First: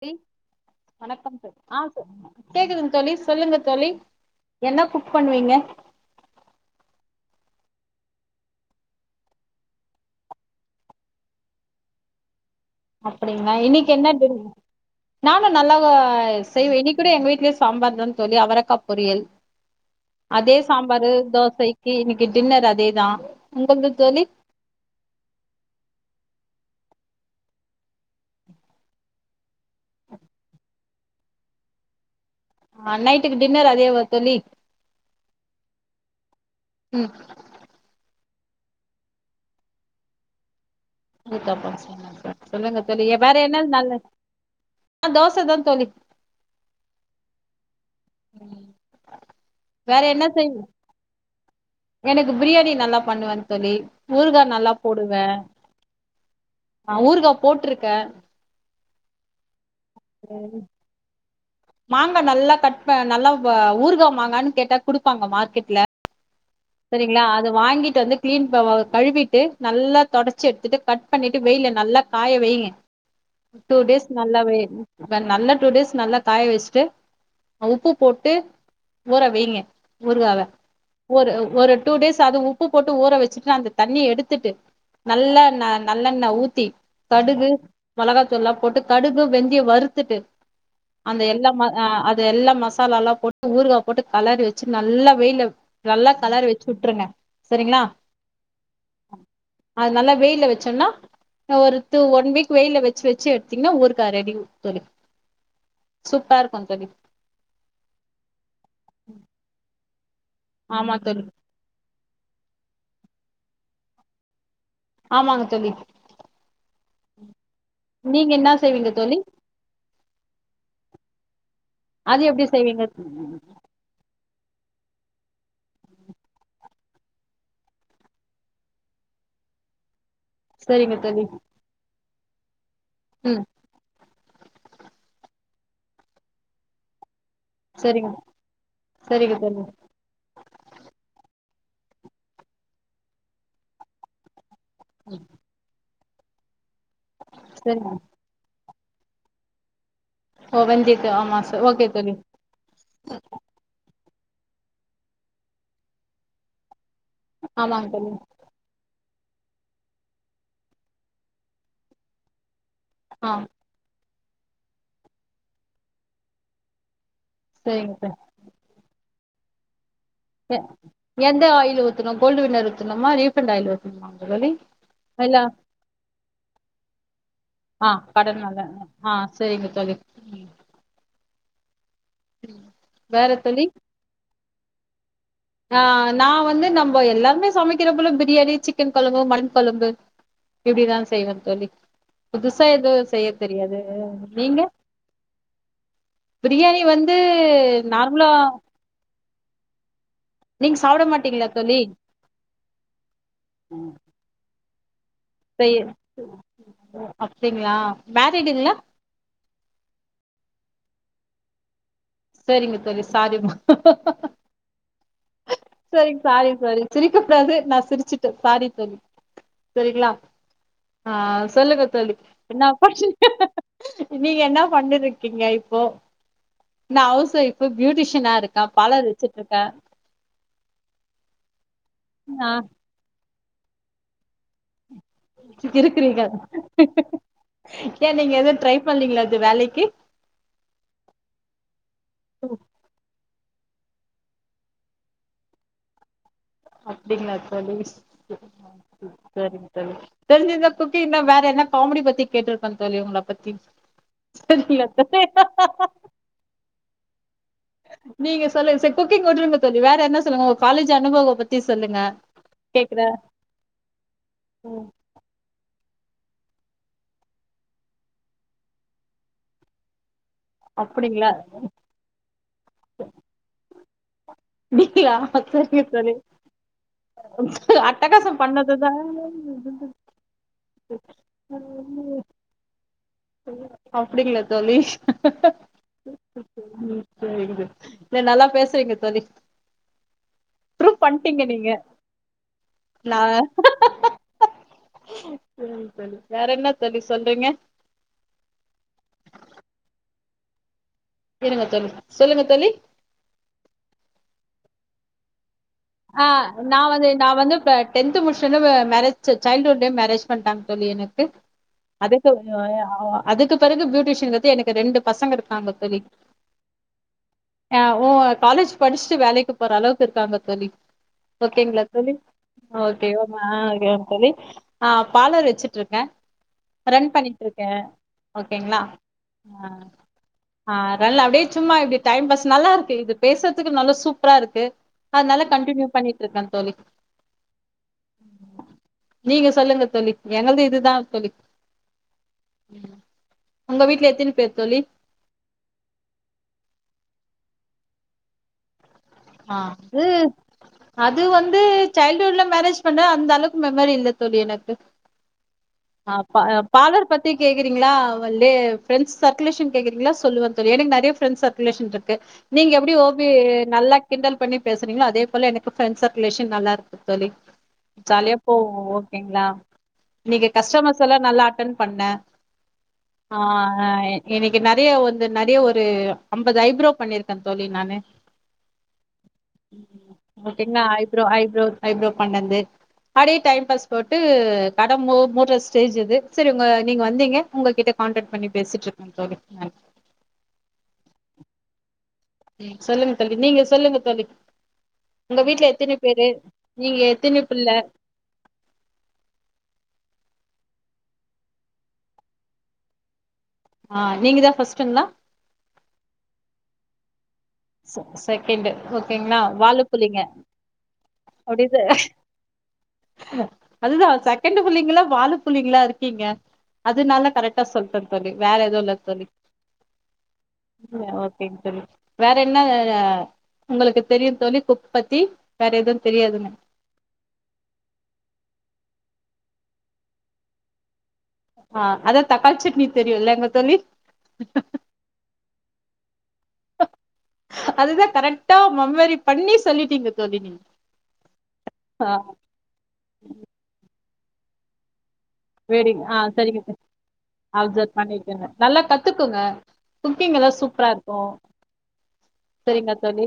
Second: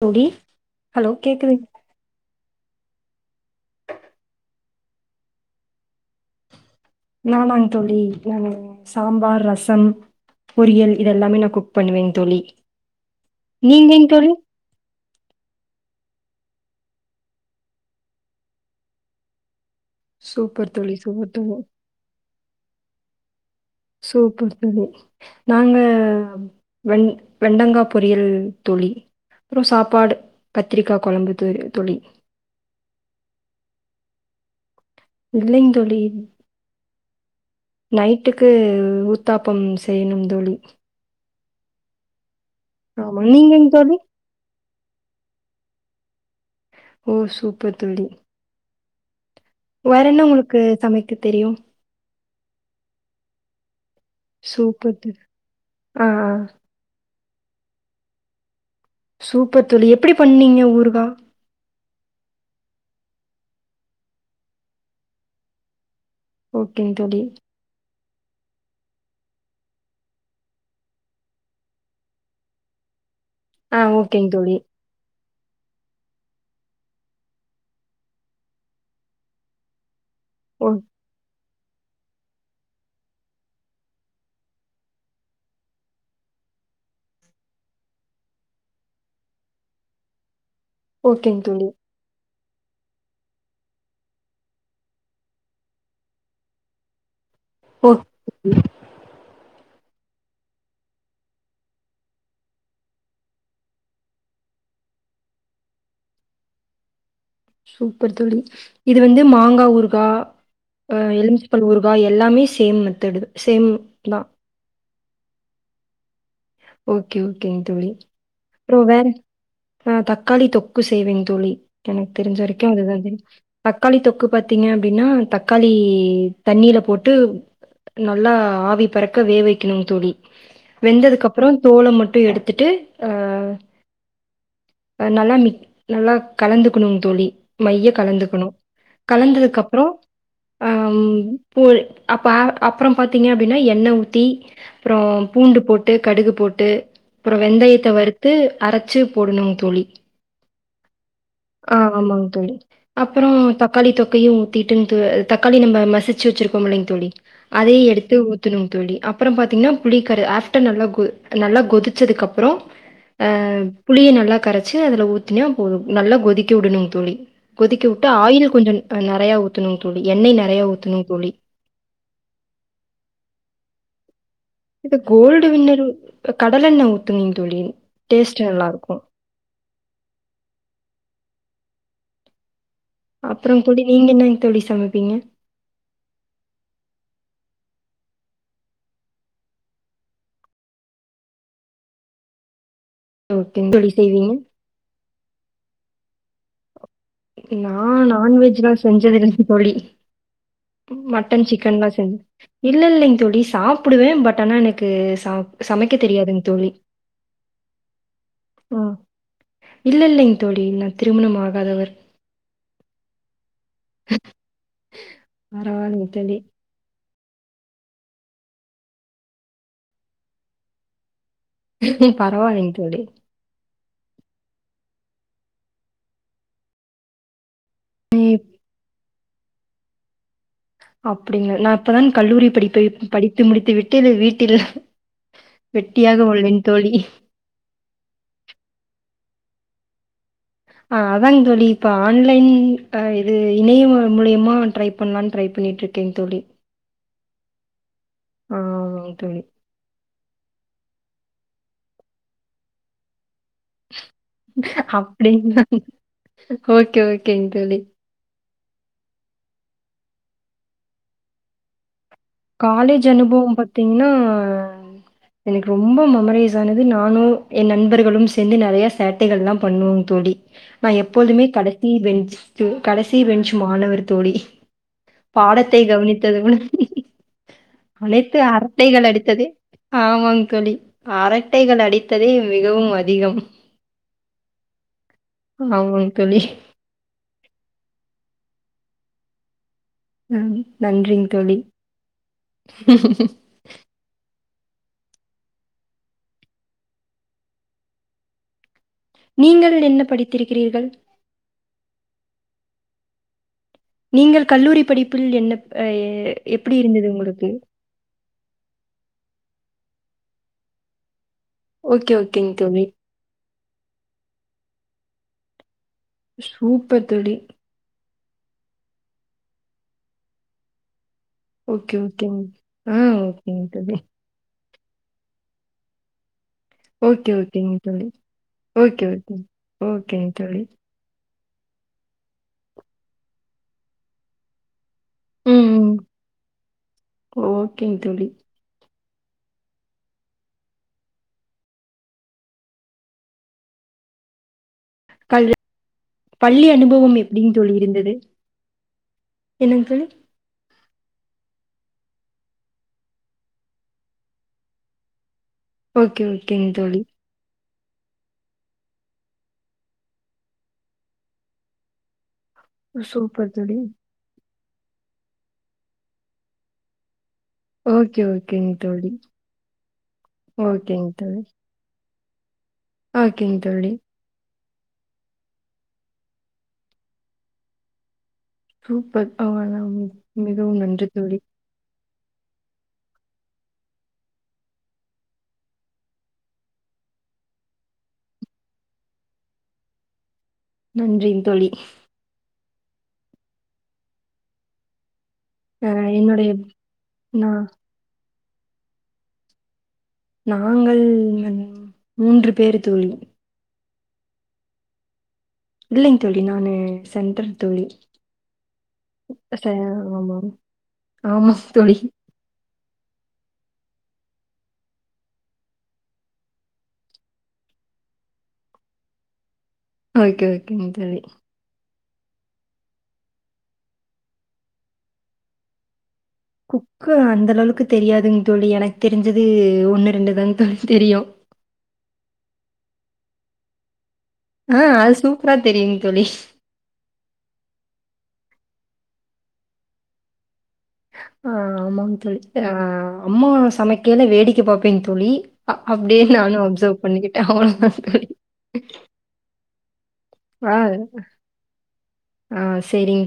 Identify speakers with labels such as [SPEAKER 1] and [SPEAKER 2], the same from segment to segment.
[SPEAKER 1] டிங்
[SPEAKER 2] தோழி ஹலோ
[SPEAKER 1] வணக்கம் சார்
[SPEAKER 2] கேக்குது
[SPEAKER 1] ஆ சார் கேக்குதுங் தோழி சொல்லுங்க தோழி என்ன குக் பண்ணுவீங்க
[SPEAKER 2] நானாங் தோழி நாங்க சாம்பார் ரசம் பொரியல் இதல்லாமே நா குக் பண்ணுவேன் தோழி
[SPEAKER 1] அப்படிங்ளா இன்னைக்கு
[SPEAKER 2] நீங்கங்
[SPEAKER 1] என்ன
[SPEAKER 2] தோழி
[SPEAKER 1] [unintelligible] நானூ நல்லாவ செய்வே இன்னிக்கூட எங்க வீட்லயூ சாம்பார் தா தோழி அவரக்கா பொரியல் அதே
[SPEAKER 2] சூப்பர் தோழி
[SPEAKER 1] சாம்பாரு
[SPEAKER 2] சூப்பர் தோழி
[SPEAKER 1] தோசைக்கு இன்னைக்கு டின்னர் அதேதா உங்கள்து தோழி
[SPEAKER 2] சூப்பர் தோழி நாங்க வெண் வெண்டங்கா பொரியல் தோழி அப்பறம் சாப்பாடு கத்திரிக்காய் குழம்பு து தோழி
[SPEAKER 1] ஆஹ் நைட்டுக்கு டின்னர் அதே வா தோழி
[SPEAKER 2] இல்லைங்க தோழி
[SPEAKER 1] உம்
[SPEAKER 2] வீட்டுக்கு உத்தாப்பம் செய்யணும் தோழி
[SPEAKER 1] ஊத்தாப்பம் செய்னுங்களா சொல்லுங்க தோழி
[SPEAKER 2] ஆமா
[SPEAKER 1] வேற என்னா
[SPEAKER 2] நீங்கங் தோழி
[SPEAKER 1] நாலு தோச தா தோழி
[SPEAKER 2] ஓ சூப்பர் தோழி வேற என்ன உங்களுக்கு சமைக்க தெரியும்
[SPEAKER 1] எனக்கு பிரியாணி நல்லா பண்ணுவேன்னு தோழி ஊர்காய் நல்லா
[SPEAKER 2] சூப்பர் தோழி
[SPEAKER 1] போடுவேன்
[SPEAKER 2] ஆ ஆ
[SPEAKER 1] ஹ் ஊர்கா போட்டுருக்க
[SPEAKER 2] சூப்பர் தோழி எப்படி பண்ணீங்க ஊருர்கா
[SPEAKER 1] மாங்கா நல்லா கட் பண் நல்லா ஊருகா மாங்கான்னு கேட்டா குடுப்பாங்க மார்க்கெட்ல
[SPEAKER 2] ஓகேங்க தோழி
[SPEAKER 1] சரிங்களா அத வாங்கிட்டு வந்து கிளின் பவ கழுவிட்டு நல்லா தொடச்சி எடுத்துட்டு கட் பண்ணிட்டு வெய்ல நல்லா காய வையுங்க டூ
[SPEAKER 2] ஆ
[SPEAKER 1] டேஸ்
[SPEAKER 2] ஓகேங்க
[SPEAKER 1] நல்லா
[SPEAKER 2] தோழி
[SPEAKER 1] வெ நல்ல டூ டேஸ் நல்லக் காய வச்சுட்டு உப்பு போட்டு ஊற வைங்க ஊருகாவ
[SPEAKER 2] ஓ
[SPEAKER 1] ஊரு ஒரு டூ டேஸ் அது உப்பு போட்டு ஊற வச்சுட்டு அந்த தண்ணி எடுத்துட்டு நல்லண்ண நல்லண்ண ஊத்தி கடுகு மிளகாத்தூள்ல்லா போட்டு கடுகு வெந்தய வறுத்துட்டு அந்த
[SPEAKER 2] ஓகேங்க
[SPEAKER 1] எல்லாம
[SPEAKER 2] தோழி
[SPEAKER 1] அ அது எல்லா மசாலால போட்டு ஊருகா போட்டு கலரி வச்சு நல்லா வெயில நல்லா கலரி வச்சு உட்டுருங்க
[SPEAKER 2] ஓ [unintelligible]
[SPEAKER 1] அது நல்லா வெயில வச்சோனா ஒரு டூ ஒன் வீக் வெயில வச்சு வச்சு எடுத்தீங்னா ஊறுகா ரெடி தோழி சூப்பரா இருக்கு தோழி
[SPEAKER 2] சூப்பர் தோழி இது வந்து மாங்கா ஊறு கா
[SPEAKER 1] ஆமா
[SPEAKER 2] ஆஹ்
[SPEAKER 1] தோழி
[SPEAKER 2] எலுமிச்சபழ ஊறு வா எல்லாமே சேம் மெத்தடு சேம் தா
[SPEAKER 1] ஆமாங்க தோழி
[SPEAKER 2] ஓகே ஓகேங்க தோழி
[SPEAKER 1] நீங்க என்ன
[SPEAKER 2] அப்றோ
[SPEAKER 1] செய்வீங்க
[SPEAKER 2] வேற
[SPEAKER 1] தோழி
[SPEAKER 2] ஆஹ் தக்காளி தொக் கு சேய்வே தோழி எனக்கு
[SPEAKER 1] அது
[SPEAKER 2] தெரிஞ்ச
[SPEAKER 1] எப்டி
[SPEAKER 2] வரைக்கு
[SPEAKER 1] செய்வீங்க
[SPEAKER 2] அதுதா தெரியு தக்காளி தொக்கு பாத்தீங்க அப்டின்னா தக்காளி தண்ணியில போட்டு நல்லா ஆவி பறக்க வேக வக்கணும் தோழி
[SPEAKER 1] சரிங்க தோழி
[SPEAKER 2] வெந்ததுக்கு அப்றோ தோல மட்டும் எடுத்துட்டு
[SPEAKER 1] ம்
[SPEAKER 2] அஹ் நல்லா மிக் நல்லா கலந்துக்கணும் தோழி மைய
[SPEAKER 1] சரிங்க
[SPEAKER 2] கலந்துக்கணும்
[SPEAKER 1] சரிங்க
[SPEAKER 2] கலந்ததுக்கு
[SPEAKER 1] தோழி
[SPEAKER 2] அப்புறோம் ம் போல் அப்ப அப்புறம் பாத்தீங்க அப்டின்னா எண்ணெ ஊத்தி அப்புறோம் பூண்டு போட்டு கடுகு போட்டு அப்புறோம் வெந்தயத்த
[SPEAKER 1] சரிங்க
[SPEAKER 2] வறுத்து அரச்சு போடணும் தோழி
[SPEAKER 1] ஓ வெந்தயத்த ஆமா ச ஓகே
[SPEAKER 2] ஆஹ் ஆமாங்க தோழி அப்புறோம் தக்காளி தொக்க யும் ஊத்திட்டு தக்காளி நம்ம மசிச்சு வச்சிருக்கோம்இல்லைங்க தோழி அதை
[SPEAKER 1] ஆமாங்க தோழி
[SPEAKER 2] எடுத்து ஊத்துணும் தோழி அப் அப்புறம் பாத்தீங்கன்னா புளி கர ஆஃப்டர் நல்லா கோ நல்லா கொதிச்சதுக்கு அப்புறம்
[SPEAKER 1] ஆ
[SPEAKER 2] அஹ் புளியனல்ல நல்லா கரச்சு அதுல ஊத்தினா போதும் நல்லா கொதிக்க விடணுங்க தோழி கொதிக்க
[SPEAKER 1] சரிங்க
[SPEAKER 2] விட்டு
[SPEAKER 1] தோழி
[SPEAKER 2] ஆயில் கொஞ்ச ந நெறையா ஊத்தணு
[SPEAKER 1] எந்த ஆயில் ஊத்தணும் கோல்டு வின்னர் ஊத்தணுமா ரீஃபண்ட் ஆயில் ஊத்த ம் [unintelligible]
[SPEAKER 2] இது கோல்டு வின்னர் கடலெண்ணெய் ஊத்துங்க தோழி
[SPEAKER 1] ஆ கடல்
[SPEAKER 2] டேஸ்ட்
[SPEAKER 1] நல்ல
[SPEAKER 2] நல்லா இருக்கும்
[SPEAKER 1] ஆ சரிங்க தோழி உம் [inaudible]
[SPEAKER 2] அப்புறம் தோழி நீங்க என்ன தோழி சமைப்பீங்க
[SPEAKER 1] ஆஹ் நான் வந்து நம்ப எல்லாருமே சமைக்கிற போல பிரியாணி சிக்கன் கொழம்பு மட்டன் கொழம்பு இப்டிதான் செய்வேன் தோழி புதுச புதுசா எதுவும் செய்ய
[SPEAKER 2] ஓகேங்க
[SPEAKER 1] தெரியாது
[SPEAKER 2] தோழி செய்வீங்க
[SPEAKER 1] நீங்க பிரியாணி வந்
[SPEAKER 2] நான் நான்வெஜ்லாம் செஞ்சது இல் தோழி
[SPEAKER 1] நீங்க சாப்ட
[SPEAKER 2] மட்டன்
[SPEAKER 1] மாட்டீங்களா தோழி
[SPEAKER 2] சிக்கன்லாம் செஞ் இல்லே இல்லைங்க தோழி சாப்பிடுவேன் பட் ஆனா எனக்கு கேஸ்
[SPEAKER 1] செய்
[SPEAKER 2] சமைக்க தெரியாதுங்க தோழி
[SPEAKER 1] அப்டிங்களா மேரிடுங்களா
[SPEAKER 2] ம் இல்லேஇல்லைங்க தோழி திருமணமாகாதவர்
[SPEAKER 1] செரிங்க தோழி சாரிமா [inaudible]
[SPEAKER 2] பரவாலிங்க தோழி
[SPEAKER 1] சிரிக்கக்கூடாது நா சிரிச்சுட்டே சாரி தோழி செரிங்ளா ஆ சொல்லுங்க தோழி நா
[SPEAKER 2] பரவாயில்லைங்க தோழி
[SPEAKER 1] [unintelligible] நீங்க என்னா பண்ணிட்டுருக்கீங்க இப்போ நா ஹவுஸ் வைஃப் ப பியூட்டிஷினா
[SPEAKER 2] இப்
[SPEAKER 1] இருக்கா பலரு சிட்டுருக்க
[SPEAKER 2] அப்பிடிங்ளா நா இப்பதான் கல்லூரி படிப்பை படி தும் முடித்து விட்டு இல்லல்லல்ல வீட்டில்
[SPEAKER 1] இருக்குறீங்க
[SPEAKER 2] வெட்டியாக உள்ளேன் தோழி
[SPEAKER 1] ஏ நீங்க எதும் ட்ரை பண்லீங்ளா து வேலைக்கி
[SPEAKER 2] ஆ அதாங் தோழி இப்ப ஆன்லைன் ஆ இப் இது இணைய ம முடையமா ட்ரை பண்லான்னு ட்ரை பண்ணிட்டுருக்கேங் தோழி
[SPEAKER 1] அப்டிங்ளா தோழி
[SPEAKER 2] ஆ ஆமாங் தோழி
[SPEAKER 1] செரிங்க தோழி தெரிஞ்சுந்தா குக்கிங்ல வேற என்ன காமெடி பத்தி கேட்டிருப்பன் தோழி உங்கள பத்தி சரிங்களா தோழி
[SPEAKER 2] அப்டிங்ளா ஓகே ஓகே கேங் தோழி
[SPEAKER 1] சொல்லுங் செரி குக்கிங் உட்டுருங்க தோழி வேற ஏன்னா சொல்லுங்க உங்க காலேஜ் அனுபகோ பத்தி சொல்லுங்க
[SPEAKER 2] காலேஜ்
[SPEAKER 1] கேக்குறே
[SPEAKER 2] அனுபவம் பாத்தீங்னா என ரொம்போ மொமரைஸ் ஆனது நானு என் நண்பர்களும் சேந்து நெறையா சேட்டைகள்லா பண்ணுவோ தோழி நா
[SPEAKER 1] அப்டிங்களா
[SPEAKER 2] எப்போல்துமே கடைசி பெஞ்சு சு கடைசி பெஞ்சு மாணவர் தோழி
[SPEAKER 1] நீங்களா
[SPEAKER 2] பாடத்தை
[SPEAKER 1] சரிங்க தோழி
[SPEAKER 2] கவனித்தது உட அனைத்து
[SPEAKER 1] அட்டகாசம் பண்ணதுதா
[SPEAKER 2] அரட்டைகள் அடித்தது அரட்டைகள் அடித்ததே மிகவும் அதிகம்.
[SPEAKER 1] அப்டிங்ளா தோழி
[SPEAKER 2] ஆமாங் தோழி.
[SPEAKER 1] செரி நல்லா பேசு செரிங்க தோழி
[SPEAKER 2] உம்
[SPEAKER 1] ப்ரூவ்
[SPEAKER 2] நன்றிங்
[SPEAKER 1] பண்ட்டீங்க
[SPEAKER 2] தோழி
[SPEAKER 1] நீங்க நா வேற என்ன தோழி சொல்றீங்க
[SPEAKER 2] நீங்கள் டென்ன படித்திருக்கிறீர்கள்
[SPEAKER 1] இருங்க தோழி சொல்லுங்க தோழி
[SPEAKER 2] நீங்கள் கல்லூரி படிப்பில் என்ன அ
[SPEAKER 1] ஆஹ்
[SPEAKER 2] எப்படி
[SPEAKER 1] நா
[SPEAKER 2] இருந்தது
[SPEAKER 1] வந்து நா
[SPEAKER 2] உங்களுக்கு?
[SPEAKER 1] வந்து ப்ப டென்த் முடி ச்சது மேரேஜ் சைல்டுஹுட் லயே மேரேஜ் பண்ட்டாங்க தோழி எனக்கு
[SPEAKER 2] ஓகே,
[SPEAKER 1] அதுக்கு
[SPEAKER 2] ஓகேங் தோழி.
[SPEAKER 1] அதுக்கு பிறகு பியூட்டிஷன்கிறது எனக்கு ரெண்டு பசங்க இருந்தாங்க தோழி
[SPEAKER 2] சூப்பர் தோழி.
[SPEAKER 1] ஆஹ் ஓ காலேஜ் படிச்சுட்டு வேலைக்கு போற அளவுக்கு இருக்காங்க தோழி ஓகேங்களா
[SPEAKER 2] ஓகே,
[SPEAKER 1] தோழி
[SPEAKER 2] ஓகேங். ஆ
[SPEAKER 1] ஓகே மா
[SPEAKER 2] ஓகேங்
[SPEAKER 1] தோழி ஆஹ் பார்லர் வச்சிட்டு இருக்கே ரன்
[SPEAKER 2] ஓகே,
[SPEAKER 1] பண்ணிட்டு இருக்கே
[SPEAKER 2] ஓகேங் தோழி.
[SPEAKER 1] ஓகேங்களா
[SPEAKER 2] ஓகே, ஓகேங். ஓகேங் தோழி.
[SPEAKER 1] ஹ ரன் அப்படியே சும்மா இப்படி டைம் பாஸ் நல்லா இருக்கு இது பேசுறதுக்கு நல்லா சூப்பரா இருக்கு அதுனால
[SPEAKER 2] ம்,
[SPEAKER 1] கண்டினியூ
[SPEAKER 2] ம்.
[SPEAKER 1] பண்ணிட்டு இருக்கே தோழி
[SPEAKER 2] ஓகேங் தோழி.
[SPEAKER 1] நீங்க சொல்லுங்க தோழி எனது இதுதா தோழி உங்க வீட்ல எத்தனி பேரு தோழி
[SPEAKER 2] கல் பள்ளி அனுபவம் எப்படிங் தோழி இருந்தது
[SPEAKER 1] ஆஹ்
[SPEAKER 2] என்னங்
[SPEAKER 1] அது
[SPEAKER 2] தோழி?
[SPEAKER 1] அது வந்து சைல்டுஹுட்ல மேரேஜ் பண்ண அந்த அளவுக்கு மெமரி இல்ல தோழி எனக்கு
[SPEAKER 2] ஓகே,
[SPEAKER 1] ஆஹ் ஆஹ்
[SPEAKER 2] ஓகேங் தோழி.
[SPEAKER 1] பாலர் பத்திரிக்கை கேக்குறீங்களா வந்து ஃப்ரெண்ட்ஸ் சர்குலேஷன் கேக்குறீங்களா சொல்லுவ தோழி எனக்கு நறைய ஃப்ரெண்ட்ஸ் சர்குலேஷன் இருக்கு நீங்க எப்படி ஓபி
[SPEAKER 2] சூப்பர் தோழி.
[SPEAKER 1] நல்லா பண்ணி பேசுறீங்களோ அதே போல எனக்கு ஃப்ரெண்ட் சர்குலேஷன் நல்லா இருக்கு தோழி
[SPEAKER 2] ஓகே,
[SPEAKER 1] ஜாலியா
[SPEAKER 2] ஓகேங்க
[SPEAKER 1] போவோ
[SPEAKER 2] தோழி.
[SPEAKER 1] ஓகேங்களா நீங்க கஸ்டமர்ஸ்
[SPEAKER 2] ஓகேங்க
[SPEAKER 1] எல்லா
[SPEAKER 2] தோழி.
[SPEAKER 1] நல்லா அட்டன் பண்ண ஆ
[SPEAKER 2] ஓகேங்க
[SPEAKER 1] ஹ
[SPEAKER 2] தோழி.
[SPEAKER 1] எனிக் இங்க நெறைய வந்து நெறைய ஒரு அம்பது ஐப்ரோ பண்ணிருக்கே தோழி நானு
[SPEAKER 2] சூப்பர் அவனம் மிகவும்
[SPEAKER 1] ஓகேங்களா
[SPEAKER 2] நன்றி
[SPEAKER 1] ஐப்ரோ
[SPEAKER 2] தோழி
[SPEAKER 1] ஐப்ரோ ஐப்ரோ பண்ணது அப்டியே டைம் பாஸ் போட்டு கட மூ மூட்ற ஸ்டேஜ் இது சரி உங்க நீங்க வந்தீங்க உங்க கிட்ட கான்டக்ட் பண்ணி பேசிட்டு இருக்க தோழி நன்றி
[SPEAKER 2] நன்றிங் தோழி
[SPEAKER 1] ம் சொல்லுங்க தோழி நீங்க சொல்லுங்க தோழி உங்க வீட்டு்ல
[SPEAKER 2] அ
[SPEAKER 1] எத்தினி பேரு
[SPEAKER 2] என்னுடைய
[SPEAKER 1] நீங்க எத்தினி
[SPEAKER 2] நான்
[SPEAKER 1] புள்ள
[SPEAKER 2] நாங்கள் மூன்று பேரு தோழி
[SPEAKER 1] ஆஹ் நீங்க தா ஃபர்ஸ்ட்ங்ளா
[SPEAKER 2] இல்லைங் தோழி நானு சென்டர் தோழி.
[SPEAKER 1] ச செகண்டு் ஓகேங்ளா வாலு புள்ளிங்க
[SPEAKER 2] ஆமாந் தோழி
[SPEAKER 1] அதுதா செகண்டு் புள்ளிங்கல்லா வாலு புள்ளிங்கலா இருக்கீங்க அதுனால கரெக்டா சொல்ட்டேந் தோழி வேற எதுவு இல்ல தோழி
[SPEAKER 2] ஓகே ஓகேங் தோழி
[SPEAKER 1] ஓகேங் தோழி வேற என்ன அஹ் உங்களுக்கு தெரியு தோழி குக் பத்தி வேற எதுன்
[SPEAKER 2] குக்கு அந்த அளவுளுக்கு தெரியாதுங் தோழி எனக் தெரிஞ்சது ஒன்னு ரெண்டு தாங் தோழி தெரியு
[SPEAKER 1] அஹ் அதா தக்காள் சட்னி தெரியுல்லங்க தோழி
[SPEAKER 2] அஹ் அது சூப்ரா தெரியுங் தோழி
[SPEAKER 1] அதுதா கரெக்டா மம்மரி பண்ணி சொல்லிட்டீங்க தோழி நீங்க
[SPEAKER 2] அஹ்
[SPEAKER 1] ஆ
[SPEAKER 2] ஆமாங் தோழி அஹ் அம்மா சமைக் கேல வேடிக்க பாப்பேங்த்
[SPEAKER 1] வெரிங் அஹ் செரிங்க
[SPEAKER 2] பண்ணிக்கிட்டேன் அவ்வளோதான்
[SPEAKER 1] அப்சர்வ்
[SPEAKER 2] தோழி
[SPEAKER 1] பண்ணிகங்க நல்லா கத்துக்குங்க குக்கிங் எல்லா
[SPEAKER 2] ஆ
[SPEAKER 1] சூப்ராருக்கு
[SPEAKER 2] ஆ,
[SPEAKER 1] செரிங்க
[SPEAKER 2] சரிங்க
[SPEAKER 1] தோழி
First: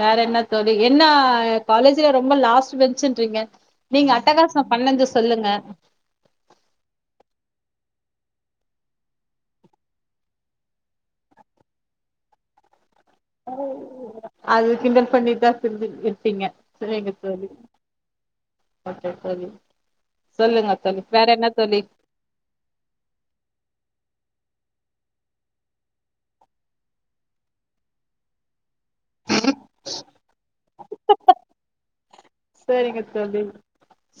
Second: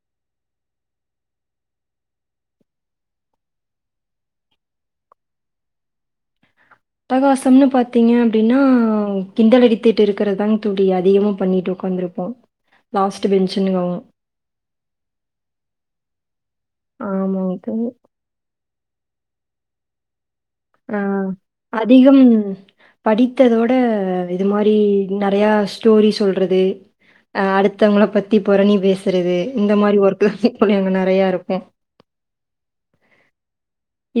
[SPEAKER 1] வேற என்ன தோழி எ ன்னா காலேஜ்ல ரொம்ப லாஸ்ட் பெஞ்சின்றீங்க நீங்க அட்டகாச பண்ணத சொல்லுங்க
[SPEAKER 2] அட்டகாசம்ன்னு பாத்தீங்க அப்டின்னா கிண்டல் அடித்திட்டு இருக்கிறதாங்க தோழி அதிகமா பண்ணிட்டு ஒக்காந்திருப்போ
[SPEAKER 1] அது கிண்டல் பண்ணிட்தா [unintelligible] டீங்க செரிங்க தோழி ஓகே தோழி சொல்லுங்க தோழி வேற
[SPEAKER 2] அஹ்
[SPEAKER 1] என்ன தோழி
[SPEAKER 2] அதிகம் படித்ததோட இது மாரி நெறையா ஸ்டோரி சொல்றது அஹ் அடுத்தவங்கள பத்தி பொறனிப் பேசுறது இந்த மாரி ஒர்க்கு தா தோழி அங்க நெறையருக்கு
[SPEAKER 1] சரிங்க தோழி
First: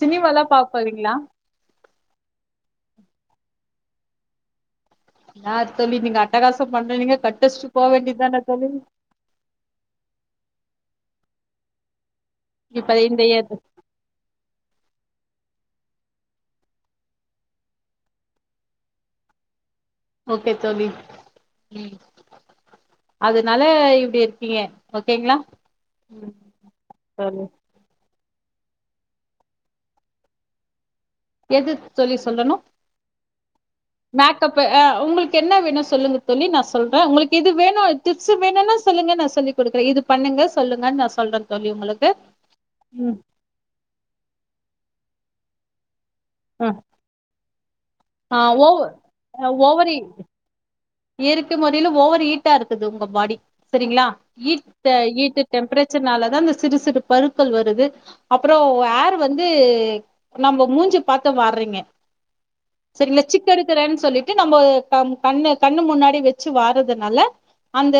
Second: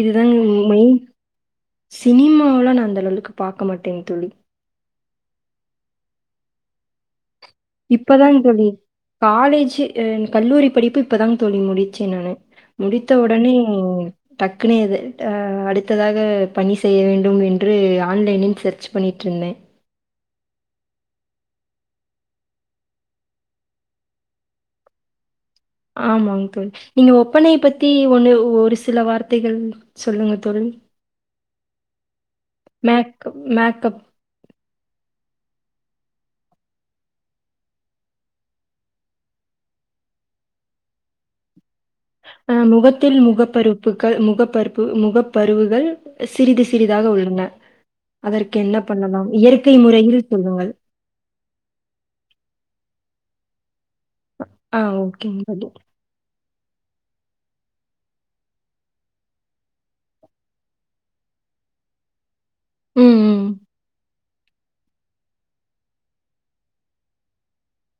[SPEAKER 2] இதுதாங்க மெய்ன்
[SPEAKER 1] பாப்பீங்களா
[SPEAKER 2] சினிமாவல்லா நா அந்த அளவுளுக்கு பாக்க மாட்டேங் தோழி
[SPEAKER 1] என்னா தோழி நீங்க அட்டகாசம் பண்றேனீங்க கட்
[SPEAKER 2] இப்பதாங் தோழி காலேஜ்ஜு என் கல்லூரி படிப்பு இப்பதாங் தோழி முடிச்சே நானு
[SPEAKER 1] இப்ப
[SPEAKER 2] முடித்த
[SPEAKER 1] இந்த
[SPEAKER 2] ஒடனே
[SPEAKER 1] ஏது
[SPEAKER 2] டக்குனே இது அடுத்ததாக பணி செய்ய வேண்டும் என்று ஆன்லைனில் சர்ச் பண்ணிட்டுருந்தே
[SPEAKER 1] ஓகே தோழி ம் அதனால இப்படி இருக்கீங்க ஓகேங்களா ம்
[SPEAKER 2] ஆமாங் தோழி நீங்க
[SPEAKER 1] தோழி
[SPEAKER 2] ஒப்பனைைய பத்தி ஒண்ணு ஒரு சில வார்த்தைகள் சொல்லுங்க தோழி
[SPEAKER 1] எது சொல்லிஸ் சொல்லணு
[SPEAKER 2] மேக் மேக்கப்
[SPEAKER 1] மேக்கப்பு அஹ் உங்களுக் என்ன வேணு சொல்லுங்க தோழி நா சொல்ற உங்களுக்கு எது வேணு டிப்ஸ்ஸு வேணுணா சொல்லுங்க நா சொல்லிகுடுக்குற இது பண்ணுங்க சொல்லுங்கன் நா சொல்ற தோழி உங்களுக்
[SPEAKER 2] அஹ் முகத்தில் முகப்பருப்புக்கள் முகப்பருப்பு முகப் பருவுகள் சிறிது
[SPEAKER 1] ஆ
[SPEAKER 2] சிறிதாக உள்ளன
[SPEAKER 1] ஆ
[SPEAKER 2] அதற்கு
[SPEAKER 1] ஓவ
[SPEAKER 2] என்ன பண்ணலாம் இயற்கை முறையில் சொல்லுங்கள்
[SPEAKER 1] இயற்க்க முறையில ஓவர் ஹீட்டாருக்குது உங்க பாடி செரிங்களா
[SPEAKER 2] ஆ
[SPEAKER 1] ஹட் ஹீட்
[SPEAKER 2] ஓகேங்க தோழி.
[SPEAKER 1] டெம்பரேச்சர்னால தான் சிறு சிறு பருக்கள் வருது அப்புறோ ஏர் வந்து நம்ம மூஞ்சு பாத்த வார்றீங்க
[SPEAKER 2] ம்.
[SPEAKER 1] செரிங்களா
[SPEAKER 2] ம்.
[SPEAKER 1] சிக்கெடுக்குரேன்னு சொல்லி நம்ம கண் கண்ணு கண்ணு முன்னாடி வச்சு வாரறதுனால அந்த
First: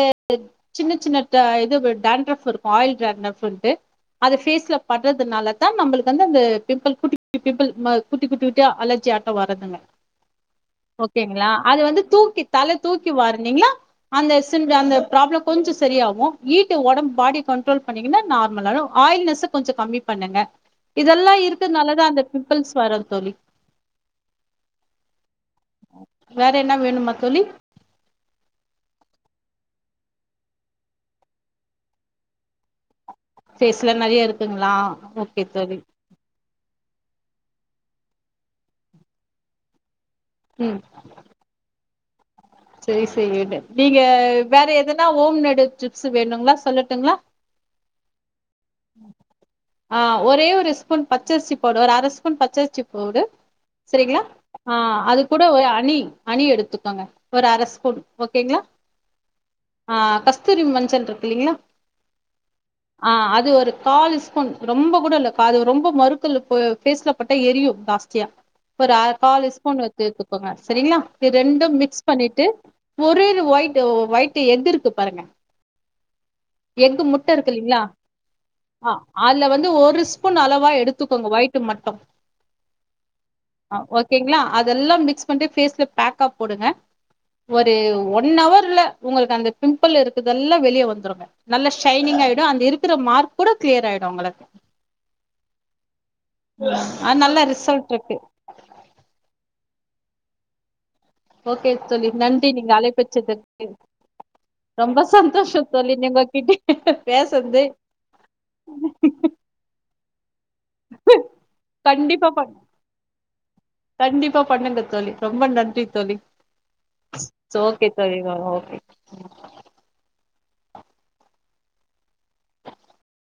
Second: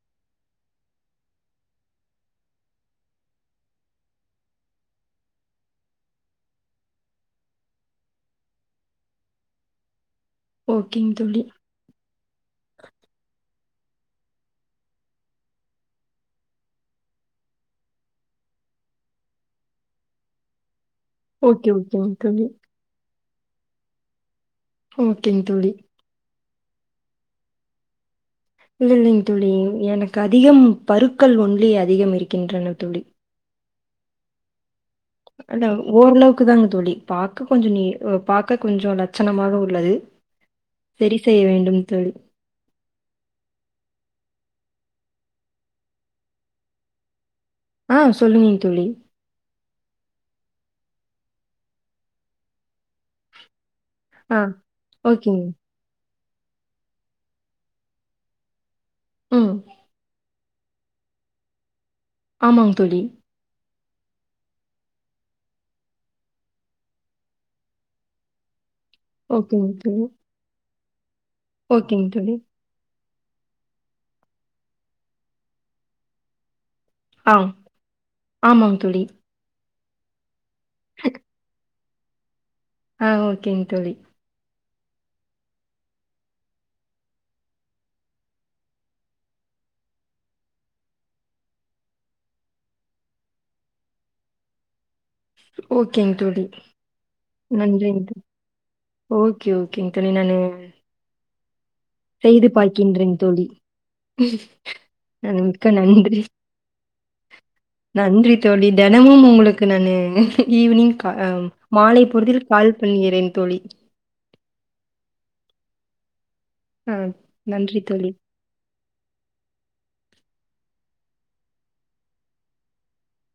[SPEAKER 1] சின்ன சின்ன இது டண்ட்ரப் இருக்கும் ஆயில் ட்ரப்ன்ட்டு அதை பேஸ்ல படுறதுனால தான் நம்மளுக்கு வந்து அந்த பிம்பிள் குட்டிட்டி பிம்பிள் குட்டி குட்டி குட்டி அலர்ஜி ஆட்ட வரதுங்க
[SPEAKER 2] ஓகேங்க தோழி.
[SPEAKER 1] ஓகேங்களா அது வந்து தூக்கி தூக்கி வார்னீங்கன்னா அந்த அந்த ப்ராப்ளம் கொஞ்சோ செரியாகும் ஈட்டு உடம்பு பாடி கண்ட்ரோல் பண்ணீங்கன்னா நார்மல் ஆயில்னஸ் கொஞ்சோ கம்மி பண்ணுங்க இதெல்லா இருக்கு
[SPEAKER 2] ஓகே, ஓகேங்க
[SPEAKER 1] நல்லதான் அந்த பிம்பிள்ஸ் வர்து தோழி
[SPEAKER 2] ஓகேங் தோழி
[SPEAKER 1] வேற என்ன வேணுமா தோழி
[SPEAKER 2] இல் இல்லைங்க தோழி எனக்கு அதிகம் பருக்கள் ஒன்லி அதிகம் இருக்கின்றன தோழி
[SPEAKER 1] ஃபேஸில நெறைய இருக்குங்களா ஓகே
[SPEAKER 2] அண்ட
[SPEAKER 1] தோழி
[SPEAKER 2] ஓரளவுக் க்கு தாங்க தோழி பாக்க கொஞ்சோ நீட் பாக்க கொஞ்சோ லட்சணமாக உள்ளது செரி செய்ய வேண்டும் தோழி
[SPEAKER 1] செரி செரிடு நீங்க வேற எதனா ஹோம் மேட் டிப்ஸ் வேணுங்களா சொல்லட்டுங்களா
[SPEAKER 2] ஆஹ் சொல்லுங்க தோழி
[SPEAKER 1] ஆஹ் ஒரே ஒரு ஸ்பூன் பச்சரிசி போடவா ஒரு அரை ஸ்பூன் பச்சரிசி போடு செரிங்களா
[SPEAKER 2] ஆ
[SPEAKER 1] ஆஹ் அது கூட
[SPEAKER 2] ஓகேங்க.
[SPEAKER 1] ஒரு அணி அணி எடுத்துக்கோங்க ஒரு அரை ஸ்பூன் ஓகேங்களா
[SPEAKER 2] ம்.
[SPEAKER 1] ஆஹ் கஸ் கஸ்தூரி மஞ்சள் இருக்கு இல்லீங்களா
[SPEAKER 2] ஆமாங்க தோழி
[SPEAKER 1] ஒரு கால் ஸ்பூன் ரொம்ப கூட இல்ல அது ரொம்ப மறுக்கள் பேஸ்ல பட்ட எரியும் ஜாஸ்தியா ஒரு அ காலு
[SPEAKER 2] ஓகேங்க
[SPEAKER 1] ஸ்பூன் வத்து
[SPEAKER 2] தோழி.
[SPEAKER 1] எடுத்துக்கோங்க செரிங்களா இது ரெண்டும் மிக்ஸ்
[SPEAKER 2] ஓகேங்க தோழி.
[SPEAKER 1] பண்ணிட்டு ஒரே ஒரு ஒயி்ட் ஒயிட்டு் எஃகு இருக்கு பாருங்க எஃகு முட்ட
[SPEAKER 2] ஆ
[SPEAKER 1] இருக்குங்கலைங்களா
[SPEAKER 2] ஆமாங்க தோழி
[SPEAKER 1] வந்து ஒரு ஸ்பூன் அளவு வா எடுத்துக்கோங்க ஒயிட் மட்டும்
[SPEAKER 2] ஆ ஓகேங் தோழி
[SPEAKER 1] ஓகேங்களா அதெல்லா மிக்ஸ் பண்ணிட்டு ஃபேஸ்ல பேக்கா போடுங்க ஒரு ஒன் அவர்ல உங்களுக்கு அந்த பிம்பிள் இருக்குறதுல்லா வெளியே வந்துருங்க நல்லா ஷைனிங்க்காயிடூ அந்த இருக் க்ற மார்க் கூட க்ளியர் ஆயிடூ உங்களுக்கு
[SPEAKER 2] ஓகேங் தோழி
[SPEAKER 1] ஆ நல்ல ரிசல்ட்
[SPEAKER 2] நன்றிங்
[SPEAKER 1] இருக்கு
[SPEAKER 2] தோழி ஓகே ஓ கேங் தோழி நானு
[SPEAKER 1] ஓக் கே தோழி நன்றி
[SPEAKER 2] செய்து
[SPEAKER 1] நீங்க
[SPEAKER 2] பார்க்கின்றேங்க தோழி.
[SPEAKER 1] அழைப்பச்சதுக்கு ரொம்ப
[SPEAKER 2] அ
[SPEAKER 1] சந்தோஷோ
[SPEAKER 2] மிக்க
[SPEAKER 1] தோழி
[SPEAKER 2] நன்றி.
[SPEAKER 1] நிங்கோகிட்ட பேஸ்
[SPEAKER 2] நன்றி தோழி தெனமும் உங்களுக்கு நானு ஈவ்னிங் கா ஆ மாலை
[SPEAKER 1] கண்டிப்பா
[SPEAKER 2] பொழுதில்
[SPEAKER 1] பண்
[SPEAKER 2] கால் பண்ணுகிறேன் தோழி
[SPEAKER 1] கண்டிப்பா பண்ணுங்க தோழி ரொம்ப நன்றி தோழி
[SPEAKER 2] அ
[SPEAKER 1] சோ ஓகே தோழி ஓகே